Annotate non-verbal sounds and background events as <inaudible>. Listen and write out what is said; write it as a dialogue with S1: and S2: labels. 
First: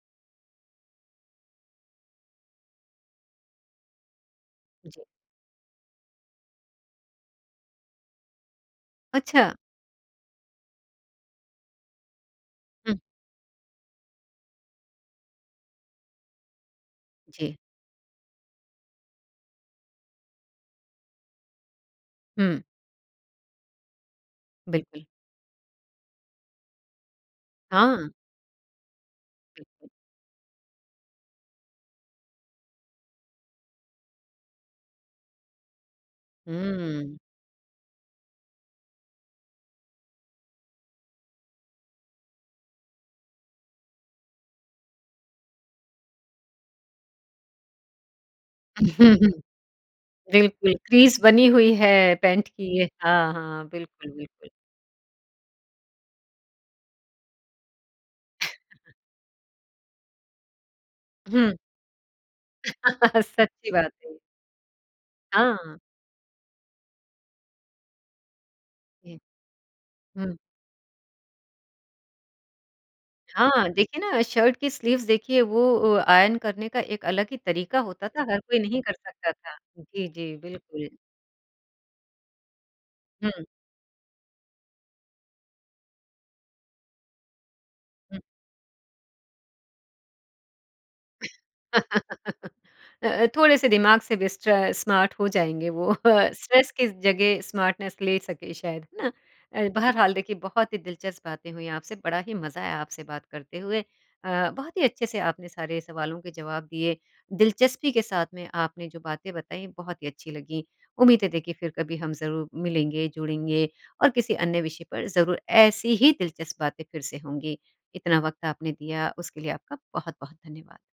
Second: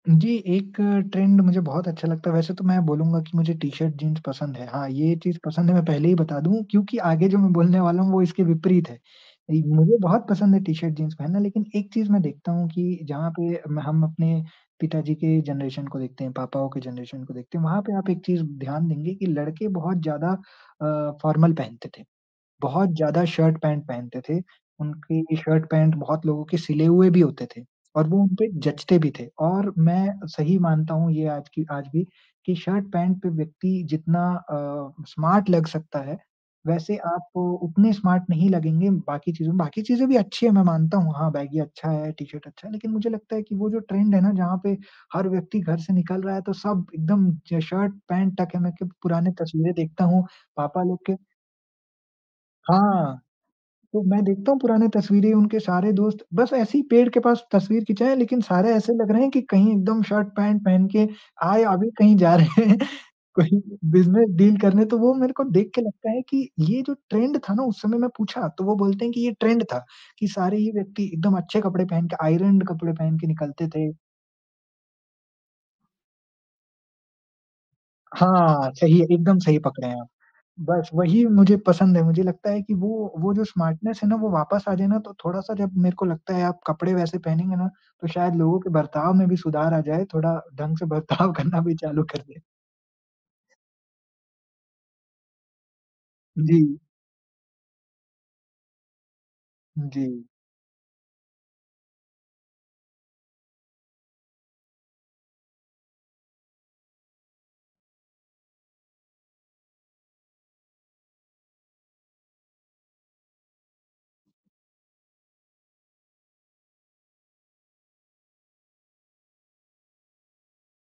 S1: जी, एक ट्रेंड मुझे बहुत अच्छा लगता है। वैसे तो मैं बोलूँगा कि मुझे टी-शर्ट जीन्स पसंद है। हाँ, ये चीज़ पसंद है मैं पहले ही बता दूँ क्योंकि आगे जो मैं बोलने वाला हूँ वो इसके विपरीत है।
S2: अच्छा।
S1: मुझे बहुत पसंद है टी-शर्ट जीन्स पहनना, लेकिन एक चीज़ मैं देखता हूँ कि
S2: हुँ।
S1: जहाँ पे मैं हम अपने पिताजी के जनरेशन को देखते हैं, पापाओं के जनरेशन को
S2: जी।
S1: देखते हैं। वहाँ पे आप एक चीज़ ध्यान देंगे की लड़के बहुत ज़्यादा अ, फॉर्मल पहनते थे,
S2: हुँ।
S1: बहुत ज़्यादा शर्ट पैंट पहनते थे। उनकी शर्ट पैंट बहुत लोगों के सिले हुए भी होते थे और
S2: हाँ।
S1: वो उनपे जचते भी थे और
S2: बिल्कुल।
S1: मैं सही मानता हूँ ये आज की आज भी कि शर्ट पैंट पे व्यक्ति जितना अ, स्मार्ट लग सकता है, वैसे
S2: हुँ।
S1: आप उतने स्मार्ट नहीं लगेंगे बाकी चीजों में बाकी चीज़ें भी अच्छी है मैं मानता हूँ। हाँ, बैगी अच्छा है, टी-शर्ट अच्छा है लेकिन मुझे लगता है कि वो जो ट्रेंड है ना? जहाँ पे हर व्यक्ति घर से निकल रहा है तो सब एकदम ज शर्ट पैंट टक है। मैं क्य पुरानी
S2: <chuckles>
S1: तस्वीरें देखता हूँ।
S2: बिल्कुल,
S1: पापा लोग के
S2: क्रीज़ बनी हुई है, पैंट की।
S1: हाँ।
S2: हाँ, हाँ।
S1: तो
S2: बिल्कुल,
S1: मैं
S2: बिल्कुल।
S1: देखता हूँ पुरानी तस्वीरें उनके सारे दोस्त, बस ऐसे ही पेड़ के पास तस्वीर खिचाया। लेकिन सारे
S2: <chuckles>
S1: ऐसे लग रहे हैं कि कहीं एकदम शर्ट पैंट पहन के
S2: हुँ।
S1: आए, अभी कहीं जा रहे हैं।
S2: <chuckles>
S1: कोई
S2: सच्ची बात है।
S1: बिज़नस डील करने तो वो मेरे को देख
S2: हाँ।
S1: के लगता है कि ये जो ट्रेंड था ना उस समय। मैं पूछा, तो वो बोलते हैं
S2: जी।
S1: कि ये ट्रेंड था कि
S2: हुँ।
S1: सारे ही व्यक्ति एकदम अच्छे कपड़े पहन के, आयरन्ड कपड़े पहन के निकलते
S2: हाँ,
S1: थे।
S2: देखिए ना शर्ट की स्लीव्स देखिए, वो ओ आयन करने का एक अलग ही तरीका होता था। हर कोई
S1: हाँ।
S2: नहीं कर
S1: सही है
S2: सकता
S1: एकदम
S2: था।
S1: सही पकड़े हैं आप।
S2: जी, जी। बिल्कुल।
S1: बस वही मुझे पसंद है। मुझे लगता है कि वो वो जो
S2: हुँ।
S1: स्मार्टनेस है ना? वो वापस आ जाए ना, तो थोड़ा सा जब मेरे को लगता है, आप कपड़े वैसे पहनेंगे ना तो
S2: हुँ।
S1: शायद लोगों के बर्ताव में भी सुधार आ जाए। थोड़ा, ढंग से बर्ताव करना भी चालू कर दे।
S2: <laughs> अ, अ, थोड़े से दिमाग से स्ट्र स्मार्ट हो जाएँगे वो स्ट्रेस
S1: जी।
S2: की जगह स्मार्टनैस ले सके शायद। है ना? अ,
S1: हुँ,
S2: बहरहाल
S1: जी।
S2: देखिए, बहुत ही दिलचस्प बातें हुई आपसे। बड़ा ही मज़ा आया आपसे बात करते हुए। अ, बहुत ही अच्छे से आपने सारे सवालों के जवाब दिए। दिलचस्पी के साथ में आपने जो बातें बताई, बहुत ही अच्छी लगी। उम्मीद है देखिए, फिर कभी हम ज़रूर मिलेंगे, जुड़ेंगे और किसी अन्य विषय पर ज़रूर ऐसी ही दिलचस्प बातें फिर से होंगी। इतना वक्त आपने दिया उसके लिए आपका बहुत-बहुत धन्यवाद।